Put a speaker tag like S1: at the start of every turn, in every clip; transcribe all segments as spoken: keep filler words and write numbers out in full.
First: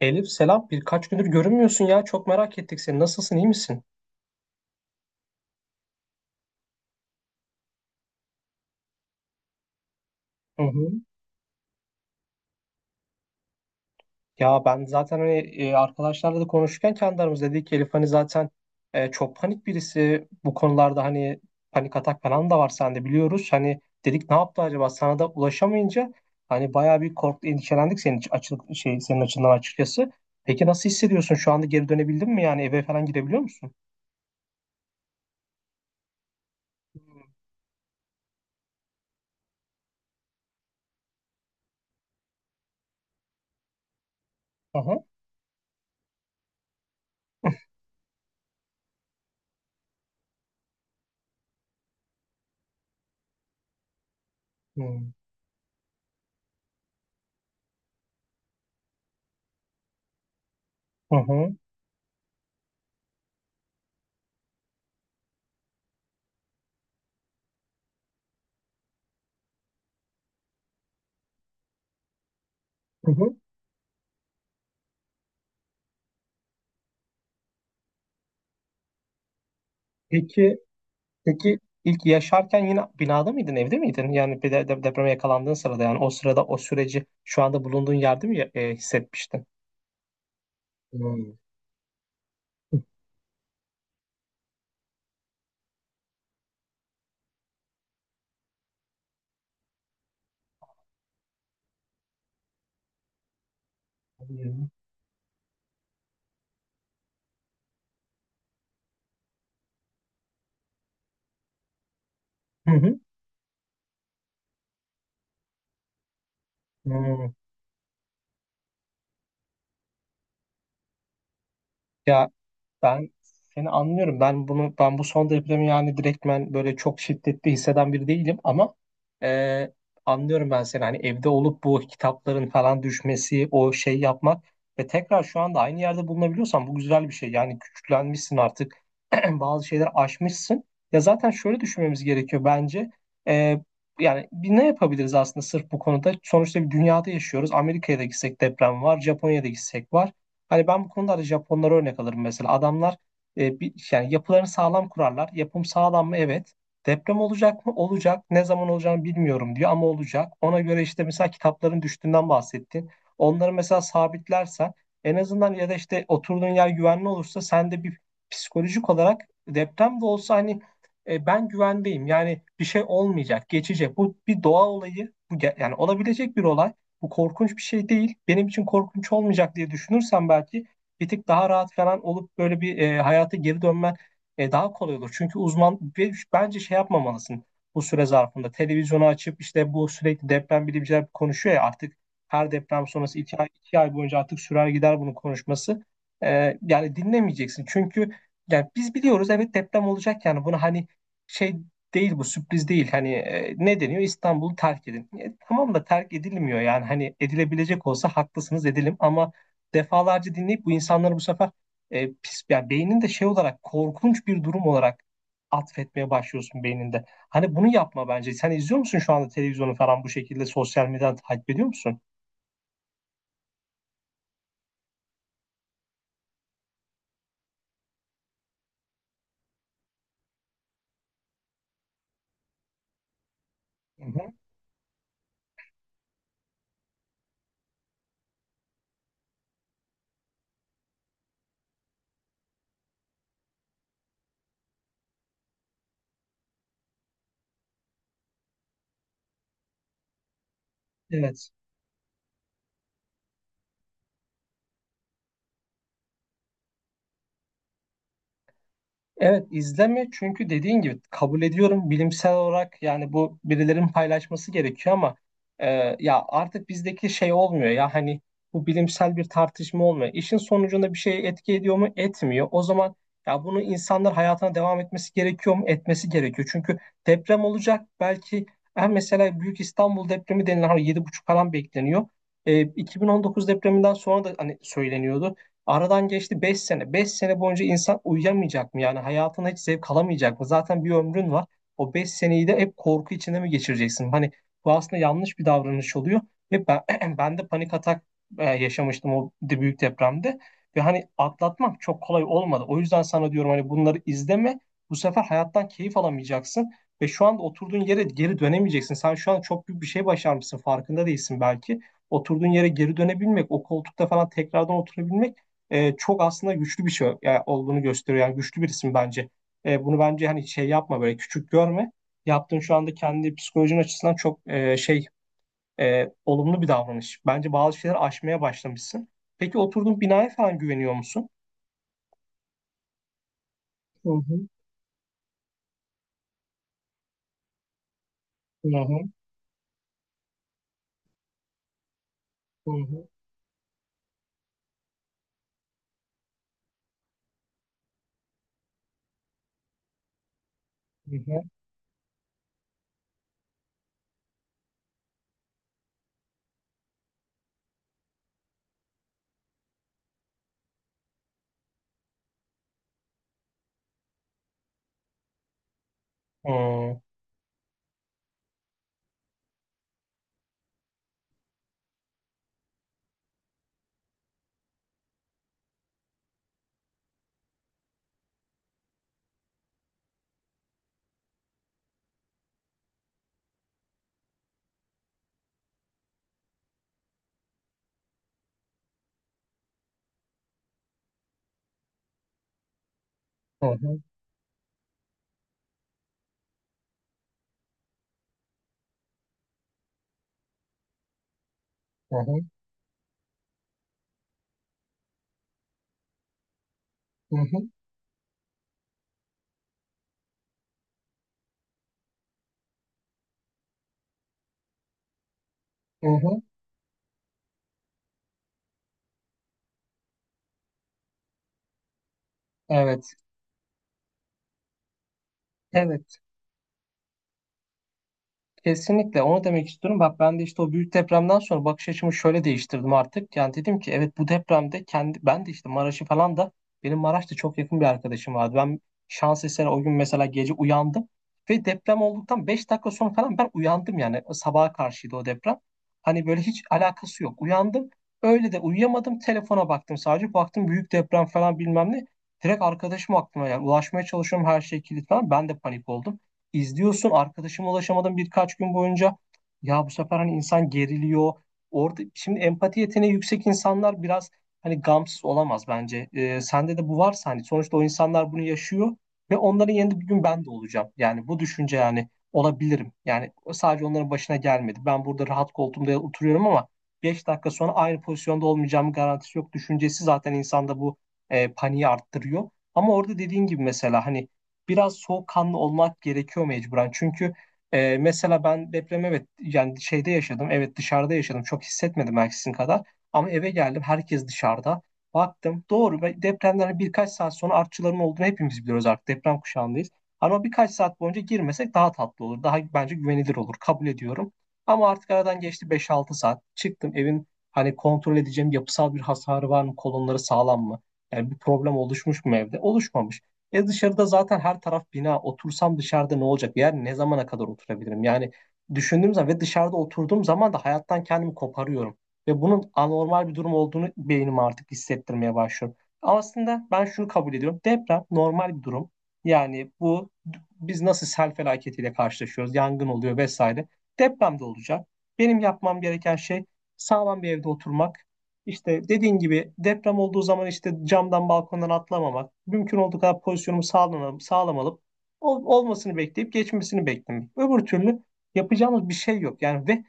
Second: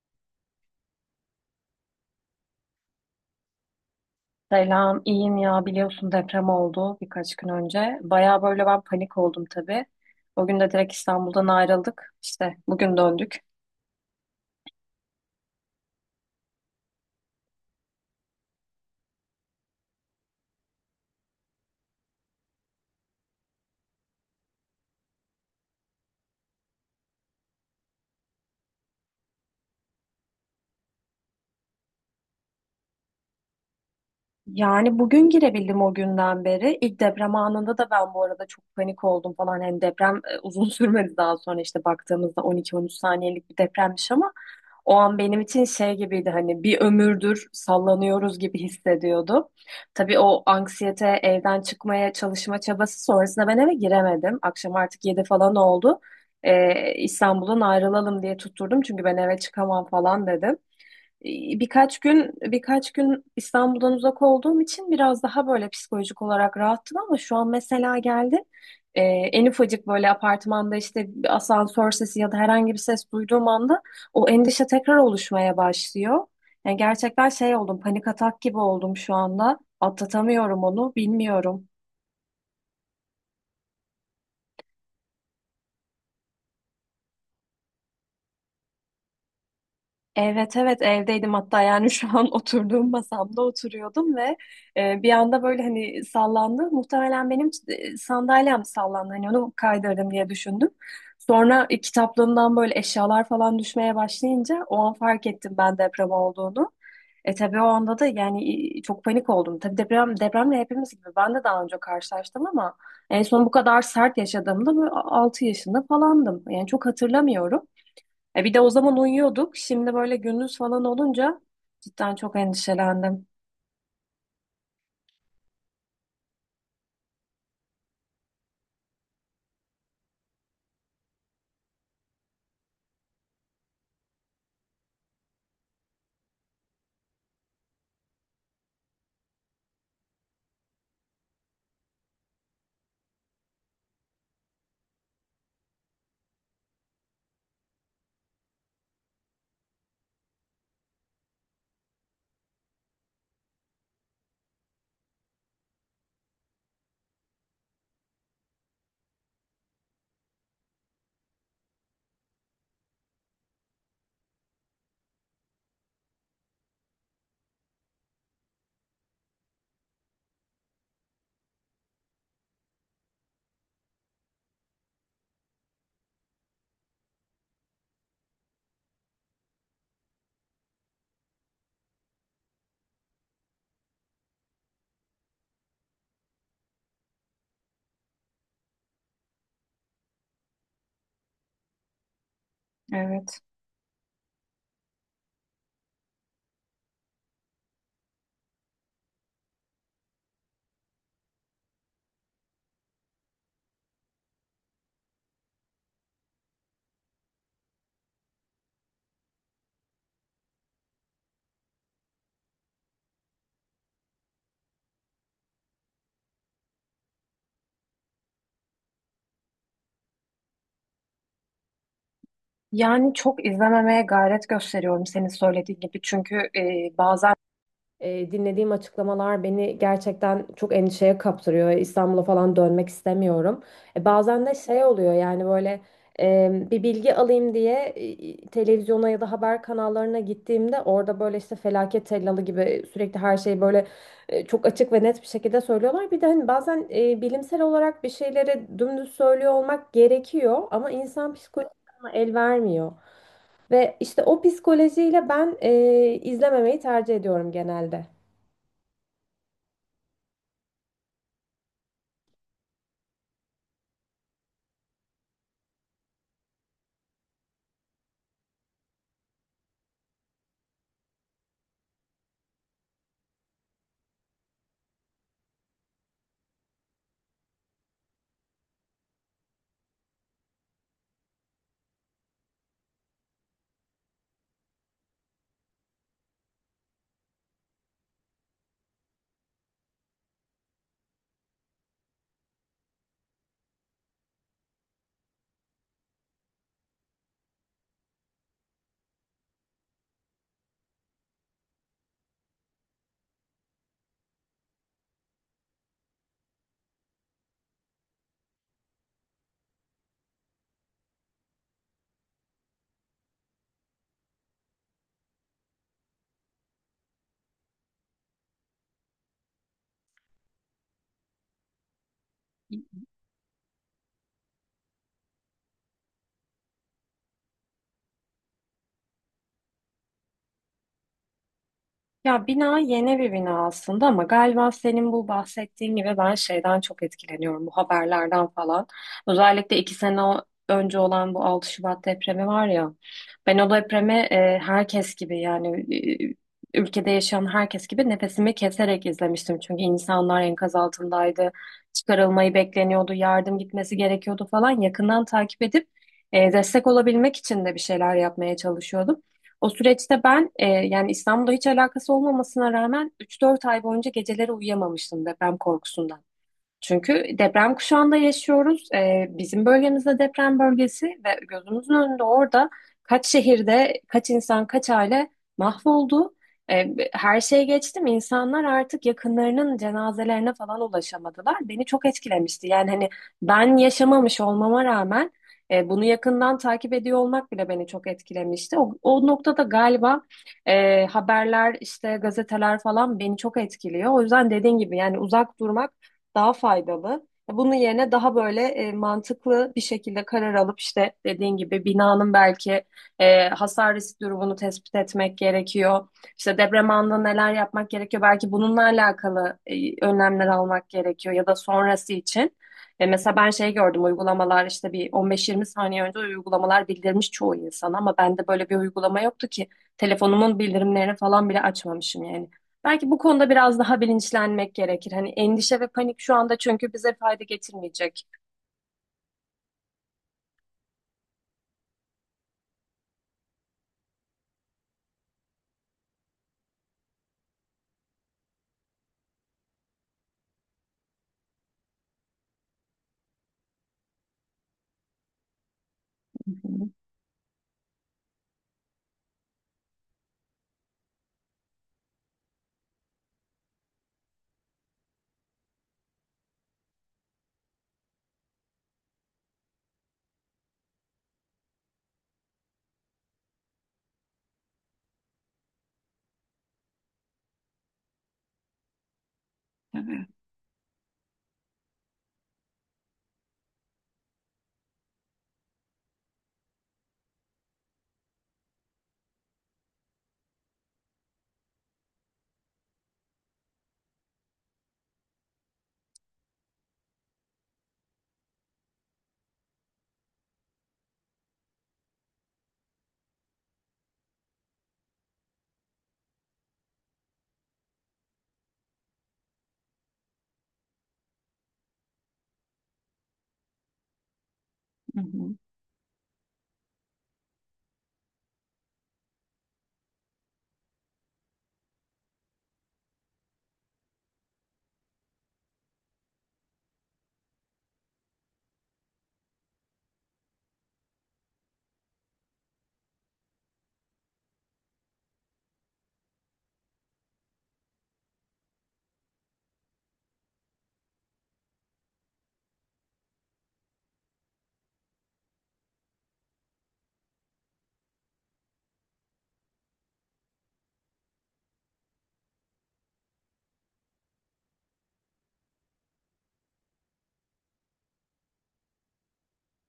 S1: Elif selam, birkaç gündür görünmüyorsun ya, çok merak ettik seni. Nasılsın, iyi misin?
S2: Selam, iyiyim ya biliyorsun deprem oldu birkaç gün önce. Baya böyle ben panik oldum tabii. O gün
S1: Hı
S2: de
S1: hı.
S2: direkt İstanbul'dan ayrıldık. İşte bugün döndük.
S1: Ya ben zaten hani e, arkadaşlarla da konuşurken kendi aramızda dedik ki Elif hani zaten e, çok panik birisi bu konularda, hani panik atak falan da var sende, biliyoruz. Hani dedik ne yaptı acaba, sana da ulaşamayınca hani bayağı bir korktu, endişelendik senin için- açı, şey, senin açından açıkçası. Peki nasıl hissediyorsun şu anda? Geri dönebildin mi, yani eve falan gidebiliyor musun?
S2: Yani bugün girebildim o günden beri. İlk deprem anında da ben bu arada çok panik oldum falan. Hani deprem e, uzun sürmedi, daha sonra işte baktığımızda on iki on üç saniyelik bir depremmiş ama
S1: Hı
S2: o
S1: hı.
S2: an benim için şey gibiydi, hani bir ömürdür sallanıyoruz gibi hissediyordum. Tabii o anksiyete, evden çıkmaya çalışma çabası sonrasında ben eve giremedim. Akşam
S1: Hı
S2: artık yedi falan oldu. Ee, İstanbul'dan ayrılalım diye tutturdum çünkü ben eve çıkamam falan dedim.
S1: hı.
S2: Birkaç gün birkaç gün İstanbul'dan uzak olduğum için biraz daha böyle psikolojik olarak rahattım ama şu an mesela geldim. Ee, en ufacık böyle apartmanda işte bir asansör sesi ya da herhangi bir ses
S1: Hı hı.
S2: duyduğum anda o endişe tekrar oluşmaya başlıyor. Yani gerçekten şey oldum, panik atak gibi oldum şu anda.
S1: Peki
S2: Atlatamıyorum onu,
S1: Peki
S2: bilmiyorum.
S1: ilk yaşarken yine binada mıydın, evde miydin? Yani bir de, de- depreme yakalandığın sırada, yani o sırada o süreci şu anda bulunduğun yerde mi e, hissetmiştin?
S2: Evet, evet,
S1: Hmm.
S2: evdeydim hatta. Yani şu an oturduğum masamda oturuyordum ve e, bir anda böyle hani sallandı. Muhtemelen benim e, sandalyem sallandı, hani onu kaydırdım diye düşündüm. Sonra e, kitaplığımdan böyle eşyalar falan düşmeye başlayınca
S1: Hı
S2: o an fark ettim ben deprem olduğunu. E tabii o anda da yani e, çok panik oldum. Tabii deprem depremle hepimiz gibi ben de daha önce karşılaştım ama
S1: hı.
S2: en son bu kadar sert yaşadığımda böyle altı yaşında falandım. Yani çok
S1: Hı.
S2: hatırlamıyorum. E bir de o zaman uyuyorduk. Şimdi böyle gündüz falan olunca cidden
S1: Ya
S2: çok
S1: Ben
S2: endişelendim.
S1: seni anlıyorum. Ben bunu ben bu son depremi yani direktmen böyle çok şiddetli hisseden biri değilim ama e, anlıyorum ben seni. Hani evde olup bu kitapların falan düşmesi, o şey yapmak ve tekrar şu anda aynı yerde bulunabiliyorsan bu güzel bir şey. Yani güçlenmişsin artık. Bazı şeyler aşmışsın. Ya zaten şöyle düşünmemiz gerekiyor bence. E, Yani bir ne yapabiliriz aslında sırf bu konuda? Sonuçta bir dünyada yaşıyoruz. Amerika'ya da gitsek deprem var, Japonya'da gitsek var. Hani ben bu konuda da Japonlara örnek alırım mesela. Adamlar e, bir, yani yapılarını sağlam kurarlar. Yapım sağlam mı? Evet. Deprem olacak mı? Olacak. Ne zaman olacağını bilmiyorum diyor ama olacak. Ona göre işte, mesela kitapların düştüğünden bahsettin. Onları mesela sabitlersen en azından, ya da işte oturduğun yer güvenli olursa, sen de bir psikolojik olarak deprem de olsa hani e, ben güvendeyim, yani bir şey olmayacak, geçecek. Bu bir doğa olayı. Bu ge- yani olabilecek bir olay, bu korkunç bir şey değil. Benim için korkunç olmayacak diye düşünürsen, belki bir tık daha rahat falan olup böyle bir e, hayata geri dönmen e, daha kolay olur. Çünkü uzman, ve bence şey yapmamalısın bu süre zarfında. Televizyonu açıp işte, bu sürekli deprem bilimciler konuşuyor ya artık, her deprem sonrası iki
S2: Evet.
S1: ay, iki ay boyunca artık sürer gider bunun konuşması. E, yani dinlemeyeceksin. Çünkü yani biz biliyoruz, evet deprem olacak, yani bunu hani şey değil, bu sürpriz değil. Hani e, ne deniyor? İstanbul'u terk edin. E, tamam da terk edilmiyor yani. Hani edilebilecek olsa haklısınız edelim, ama defalarca dinleyip bu insanları bu sefer e, pis yani beynin de şey olarak, korkunç bir durum olarak atfetmeye başlıyorsun beyninde. Hani bunu yapma bence. Sen izliyor musun şu anda televizyonu falan, bu şekilde sosyal medyadan takip ediyor musun?
S2: Yani çok izlememeye gayret gösteriyorum senin söylediğin gibi. Çünkü e, bazen E, dinlediğim açıklamalar beni gerçekten çok endişeye kaptırıyor. İstanbul'a falan dönmek istemiyorum.
S1: Hı
S2: E,
S1: hı.
S2: bazen de şey oluyor yani, böyle e, bir bilgi alayım diye e, televizyona ya da haber kanallarına gittiğimde, orada böyle işte felaket tellalı gibi sürekli her şeyi böyle e, çok açık ve net bir şekilde söylüyorlar. Bir de hani bazen e, bilimsel olarak bir şeyleri dümdüz söylüyor olmak gerekiyor ama insan
S1: Evet.
S2: psikolojisine el vermiyor. Ve işte o psikolojiyle ben e, izlememeyi tercih ediyorum genelde.
S1: Evet, izleme, çünkü dediğin gibi kabul ediyorum, bilimsel olarak yani bu birilerin paylaşması gerekiyor, ama e, ya artık bizdeki şey olmuyor ya, hani bu bilimsel bir tartışma olmuyor. İşin sonucunda bir şey etki ediyor mu? Etmiyor. O zaman ya bunu, insanlar hayatına devam etmesi gerekiyor mu? Etmesi gerekiyor. Çünkü deprem olacak, belki ha mesela Büyük İstanbul depremi denilen, hani yedi buçuk falan bekleniyor. E, iki bin on dokuz depreminden sonra da hani söyleniyordu. Aradan geçti beş sene. Beş sene boyunca insan uyuyamayacak mı? Yani hayatına hiç zevk alamayacak mı? Zaten bir ömrün var. O beş seneyi de hep korku içinde mi geçireceksin? Hani bu aslında yanlış bir davranış oluyor. Ve ben, ben de panik atak e, yaşamıştım o de- büyük depremde. Ve hani atlatmak çok kolay olmadı. O yüzden sana diyorum, hani bunları izleme. Bu sefer hayattan keyif alamayacaksın. Ve şu anda oturduğun yere geri dönemeyeceksin. Sen şu an çok büyük bir şey başarmışsın, farkında değilsin belki. Oturduğun yere geri dönebilmek, o koltukta falan tekrardan oturabilmek e, çok aslında güçlü bir şey yani olduğunu gösteriyor. Yani güçlü bir isim bence. E, bunu bence hani şey yapma, böyle küçük görme. Yaptığın şu anda kendi psikolojin açısından çok e, şey e, olumlu bir davranış. Bence bazı şeyler aşmaya başlamışsın. Peki oturduğun binaya falan güveniyor musun?
S2: Ya bina yeni bir bina aslında
S1: Hı
S2: ama
S1: hı,
S2: galiba senin bu bahsettiğin gibi ben şeyden çok etkileniyorum, bu haberlerden
S1: hı
S2: falan.
S1: hı,
S2: Özellikle iki sene o- önce olan bu 6 Şubat depremi var
S1: hı
S2: ya,
S1: hı,
S2: ben o depremi e, herkes gibi yani e, ülkede yaşayan herkes gibi nefesimi keserek izlemiştim. Çünkü insanlar enkaz
S1: hı hı,
S2: altındaydı, çıkarılmayı bekleniyordu, yardım gitmesi gerekiyordu falan. Yakından takip edip e, destek olabilmek için de bir şeyler yapmaya çalışıyordum. O süreçte ben e, yani İstanbul'da hiç alakası olmamasına rağmen üç dört ay boyunca geceleri uyuyamamıştım deprem korkusundan.
S1: hmm,
S2: Çünkü deprem kuşağında yaşıyoruz. Ee, bizim bölgemizde deprem bölgesi ve gözümüzün önünde orada kaç şehirde kaç insan kaç aile mahvoldu. Ee, her şeye geçtim. İnsanlar artık yakınlarının cenazelerine falan ulaşamadılar. Beni çok etkilemişti. Yani hani ben yaşamamış olmama rağmen e, bunu yakından takip ediyor olmak bile beni çok etkilemişti. O, o noktada galiba e, haberler işte gazeteler falan beni çok
S1: hı hı,
S2: etkiliyor. O yüzden dediğin gibi yani uzak durmak daha faydalı. E, Bunun yerine daha böyle e, mantıklı bir şekilde karar alıp işte dediğin gibi
S1: hı
S2: binanın
S1: hı,
S2: belki e, hasar risk durumunu tespit etmek gerekiyor. İşte deprem anında
S1: hı
S2: neler
S1: hı,
S2: yapmak gerekiyor? Belki bununla alakalı e, önlemler almak gerekiyor, ya da sonrası için. E, mesela ben şey gördüm, uygulamalar işte bir on beş yirmi saniye
S1: hı
S2: önce
S1: hı.
S2: uygulamalar bildirmiş çoğu insan ama bende böyle bir uygulama yoktu ki, telefonumun bildirimlerini falan bile açmamışım yani. Belki
S1: Evet,
S2: bu konuda biraz daha bilinçlenmek gerekir. Hani endişe ve
S1: evet.
S2: panik şu anda çünkü bize fayda getirmeyecek.
S1: Kesinlikle onu demek istiyorum. Bak ben de işte o büyük depremden sonra bakış açımı şöyle değiştirdim artık. Yani dedim ki evet, bu depremde kendi ben de işte Maraş'ı falan da, benim Maraş'ta çok yakın bir arkadaşım vardı. Ben şans eseri o gün mesela gece uyandım ve deprem olduktan beş dakika sonra falan ben uyandım, yani sabaha karşıydı o deprem. Hani böyle
S2: Hı
S1: hiç
S2: hı,
S1: alakası yok, uyandım. Öyle de uyuyamadım, telefona baktım sadece. Baktım büyük deprem falan bilmem ne. Direkt arkadaşım aklıma, yani ulaşmaya çalışıyorum, her şey kilit falan. Ben de panik oldum, izliyorsun, arkadaşıma ulaşamadım birkaç gün boyunca. Ya bu sefer hani insan geriliyor. Orada şimdi empati yeteneği yüksek insanlar biraz hani gamsız olamaz bence. Ee, sende de bu varsa hani, sonuçta o insanlar bunu yaşıyor ve onların yerinde bir gün ben de olacağım. Yani bu düşünce, yani olabilirim. Yani sadece onların başına gelmedi. Ben burada rahat koltuğumda oturuyorum ama beş dakika sonra aynı pozisyonda olmayacağım, garantisi yok. Düşüncesi zaten insanda bu e, paniği arttırıyor. Ama orada dediğin gibi mesela hani, biraz soğukkanlı olmak gerekiyor mecburen. Çünkü e, mesela ben depremi evet yani şeyde yaşadım. Evet, dışarıda yaşadım. Çok hissetmedim belki sizin kadar. Ama eve geldim, herkes dışarıda. Baktım. Doğru. Ve depremden birkaç saat sonra artçıların olduğunu hepimiz biliyoruz artık. Deprem kuşağındayız. Ama birkaç saat boyunca girmesek daha tatlı olur. Daha bence güvenilir olur, kabul ediyorum. Ama artık
S2: hı
S1: aradan
S2: hı.
S1: geçti beş altı saat. Çıktım evin, hani kontrol edeceğim, yapısal bir hasarı var mı? Kolonları sağlam mı? Yani bir problem oluşmuş mu evde? Oluşmamış. E, dışarıda zaten her taraf bina. Otursam dışarıda ne olacak? Yani ne zamana kadar oturabilirim? Yani düşündüğüm zaman ve dışarıda oturduğum zaman da hayattan kendimi koparıyorum. Ve bunun anormal bir durum olduğunu beynim artık hissettirmeye başlıyor. Aslında ben şunu kabul ediyorum: deprem normal bir durum. Yani bu, biz nasıl sel felaketiyle karşılaşıyoruz, yangın oluyor vesaire, deprem de olacak. Benim yapmam gereken şey sağlam bir evde oturmak, işte dediğin gibi deprem olduğu zaman işte camdan balkondan atlamamak, mümkün olduğu kadar pozisyonumu sağlam, sağlam ol- olmasını bekleyip geçmesini beklemek. Öbür türlü yapacağımız bir şey yok. Yani ve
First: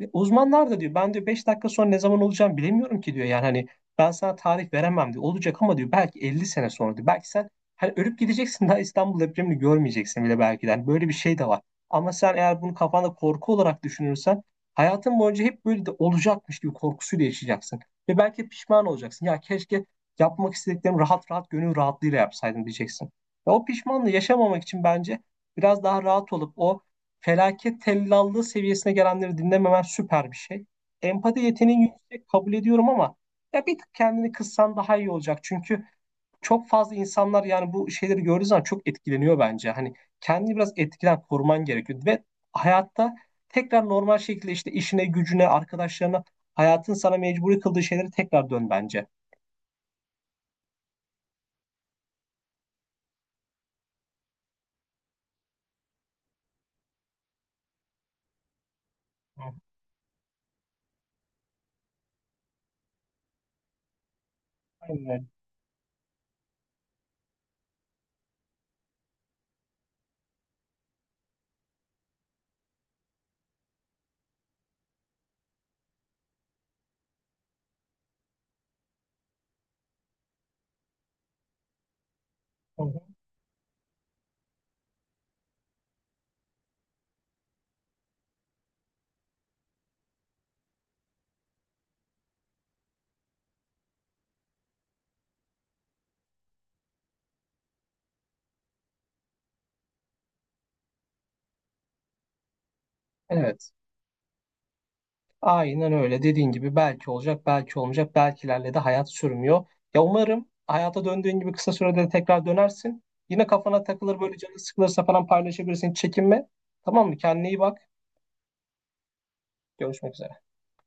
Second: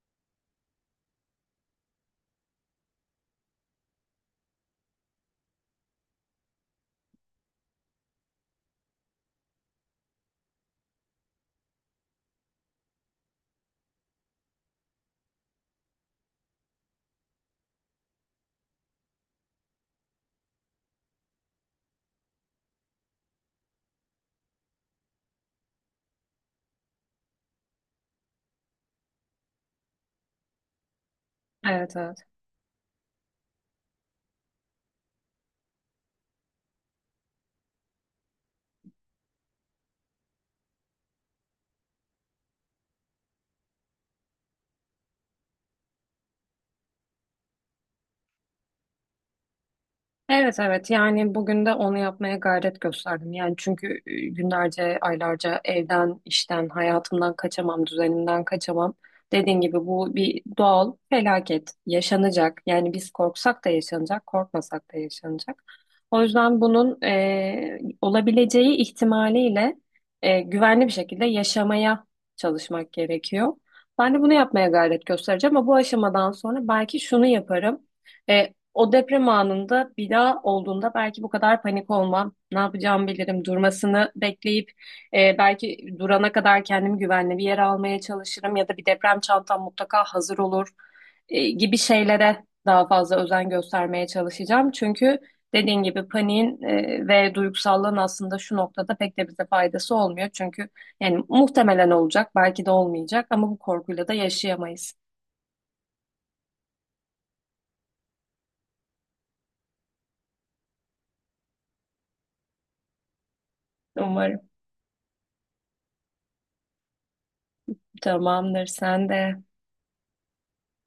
S1: ve uzmanlar da diyor, ben diyor beş dakika sonra ne zaman olacağım bilemiyorum ki diyor. Yani hani ben sana tarih veremem diyor. Olacak ama diyor, belki elli sene sonra diyor. Belki sen hani ölüp gideceksin, daha İstanbul depremini görmeyeceksin bile belki de. Hani böyle bir şey de var. Ama sen eğer bunu kafanda korku olarak düşünürsen, hayatın boyunca hep böyle de olacakmış gibi korkusuyla yaşayacaksın. Ve belki pişman olacaksın. Ya keşke yapmak istediklerimi rahat rahat gönül rahatlığıyla yapsaydım diyeceksin. Ve o pişmanlığı yaşamamak için bence biraz daha rahat olup o felaket tellallığı seviyesine gelenleri dinlememen süper bir şey. Empati yeteneğin
S2: Evet, evet.
S1: yüksek, kabul ediyorum, ama ya bir tık kendini kıssan daha iyi olacak. Çünkü çok fazla insanlar yani bu şeyleri gördüğü zaman çok etkileniyor bence. Hani kendini biraz etkiden koruman gerekiyor ve hayatta tekrar normal şekilde işte işine, gücüne, arkadaşlarına, hayatın sana mecburi kıldığı şeylere tekrar dön bence.
S2: Evet, evet, yani bugün de onu yapmaya gayret gösterdim. Yani çünkü e, günlerce, aylarca evden, işten, hayatımdan kaçamam, düzenimden kaçamam.
S1: Hı,
S2: Dediğin gibi bu bir doğal felaket, yaşanacak. Yani biz korksak da yaşanacak, korkmasak da
S1: aynen öyle.
S2: yaşanacak. O yüzden bunun e, olabileceği ihtimaliyle e, güvenli bir şekilde yaşamaya çalışmak gerekiyor. Ben de bunu yapmaya gayret göstereceğim ama bu aşamadan sonra belki şunu yaparım. E, o deprem anında bir daha olduğunda belki bu kadar panik olmam. Ne
S1: Hı hı.
S2: yapacağımı bilirim. Durmasını bekleyip e, belki durana kadar kendimi güvenli bir yere almaya çalışırım ya da bir deprem çantam mutlaka hazır olur e, gibi şeylere daha fazla özen göstermeye çalışacağım. Çünkü dediğin gibi paniğin e, ve duygusallığın aslında şu noktada pek de bize faydası olmuyor. Çünkü yani muhtemelen olacak, belki de olmayacak ama bu
S1: Evet.
S2: korkuyla da yaşayamayız.
S1: Aynen öyle. Dediğin gibi belki olacak, belki olmayacak. Belkilerle de hayat sürmüyor. Ya umarım hayata döndüğün gibi kısa sürede de tekrar dönersin. Yine kafana takılır böyle,
S2: Umarım.
S1: canın sıkılırsa falan paylaşabilirsin, hiç çekinme. Tamam mı? Kendine iyi bak.
S2: Tamamdır, sen de.
S1: Görüşmek üzere.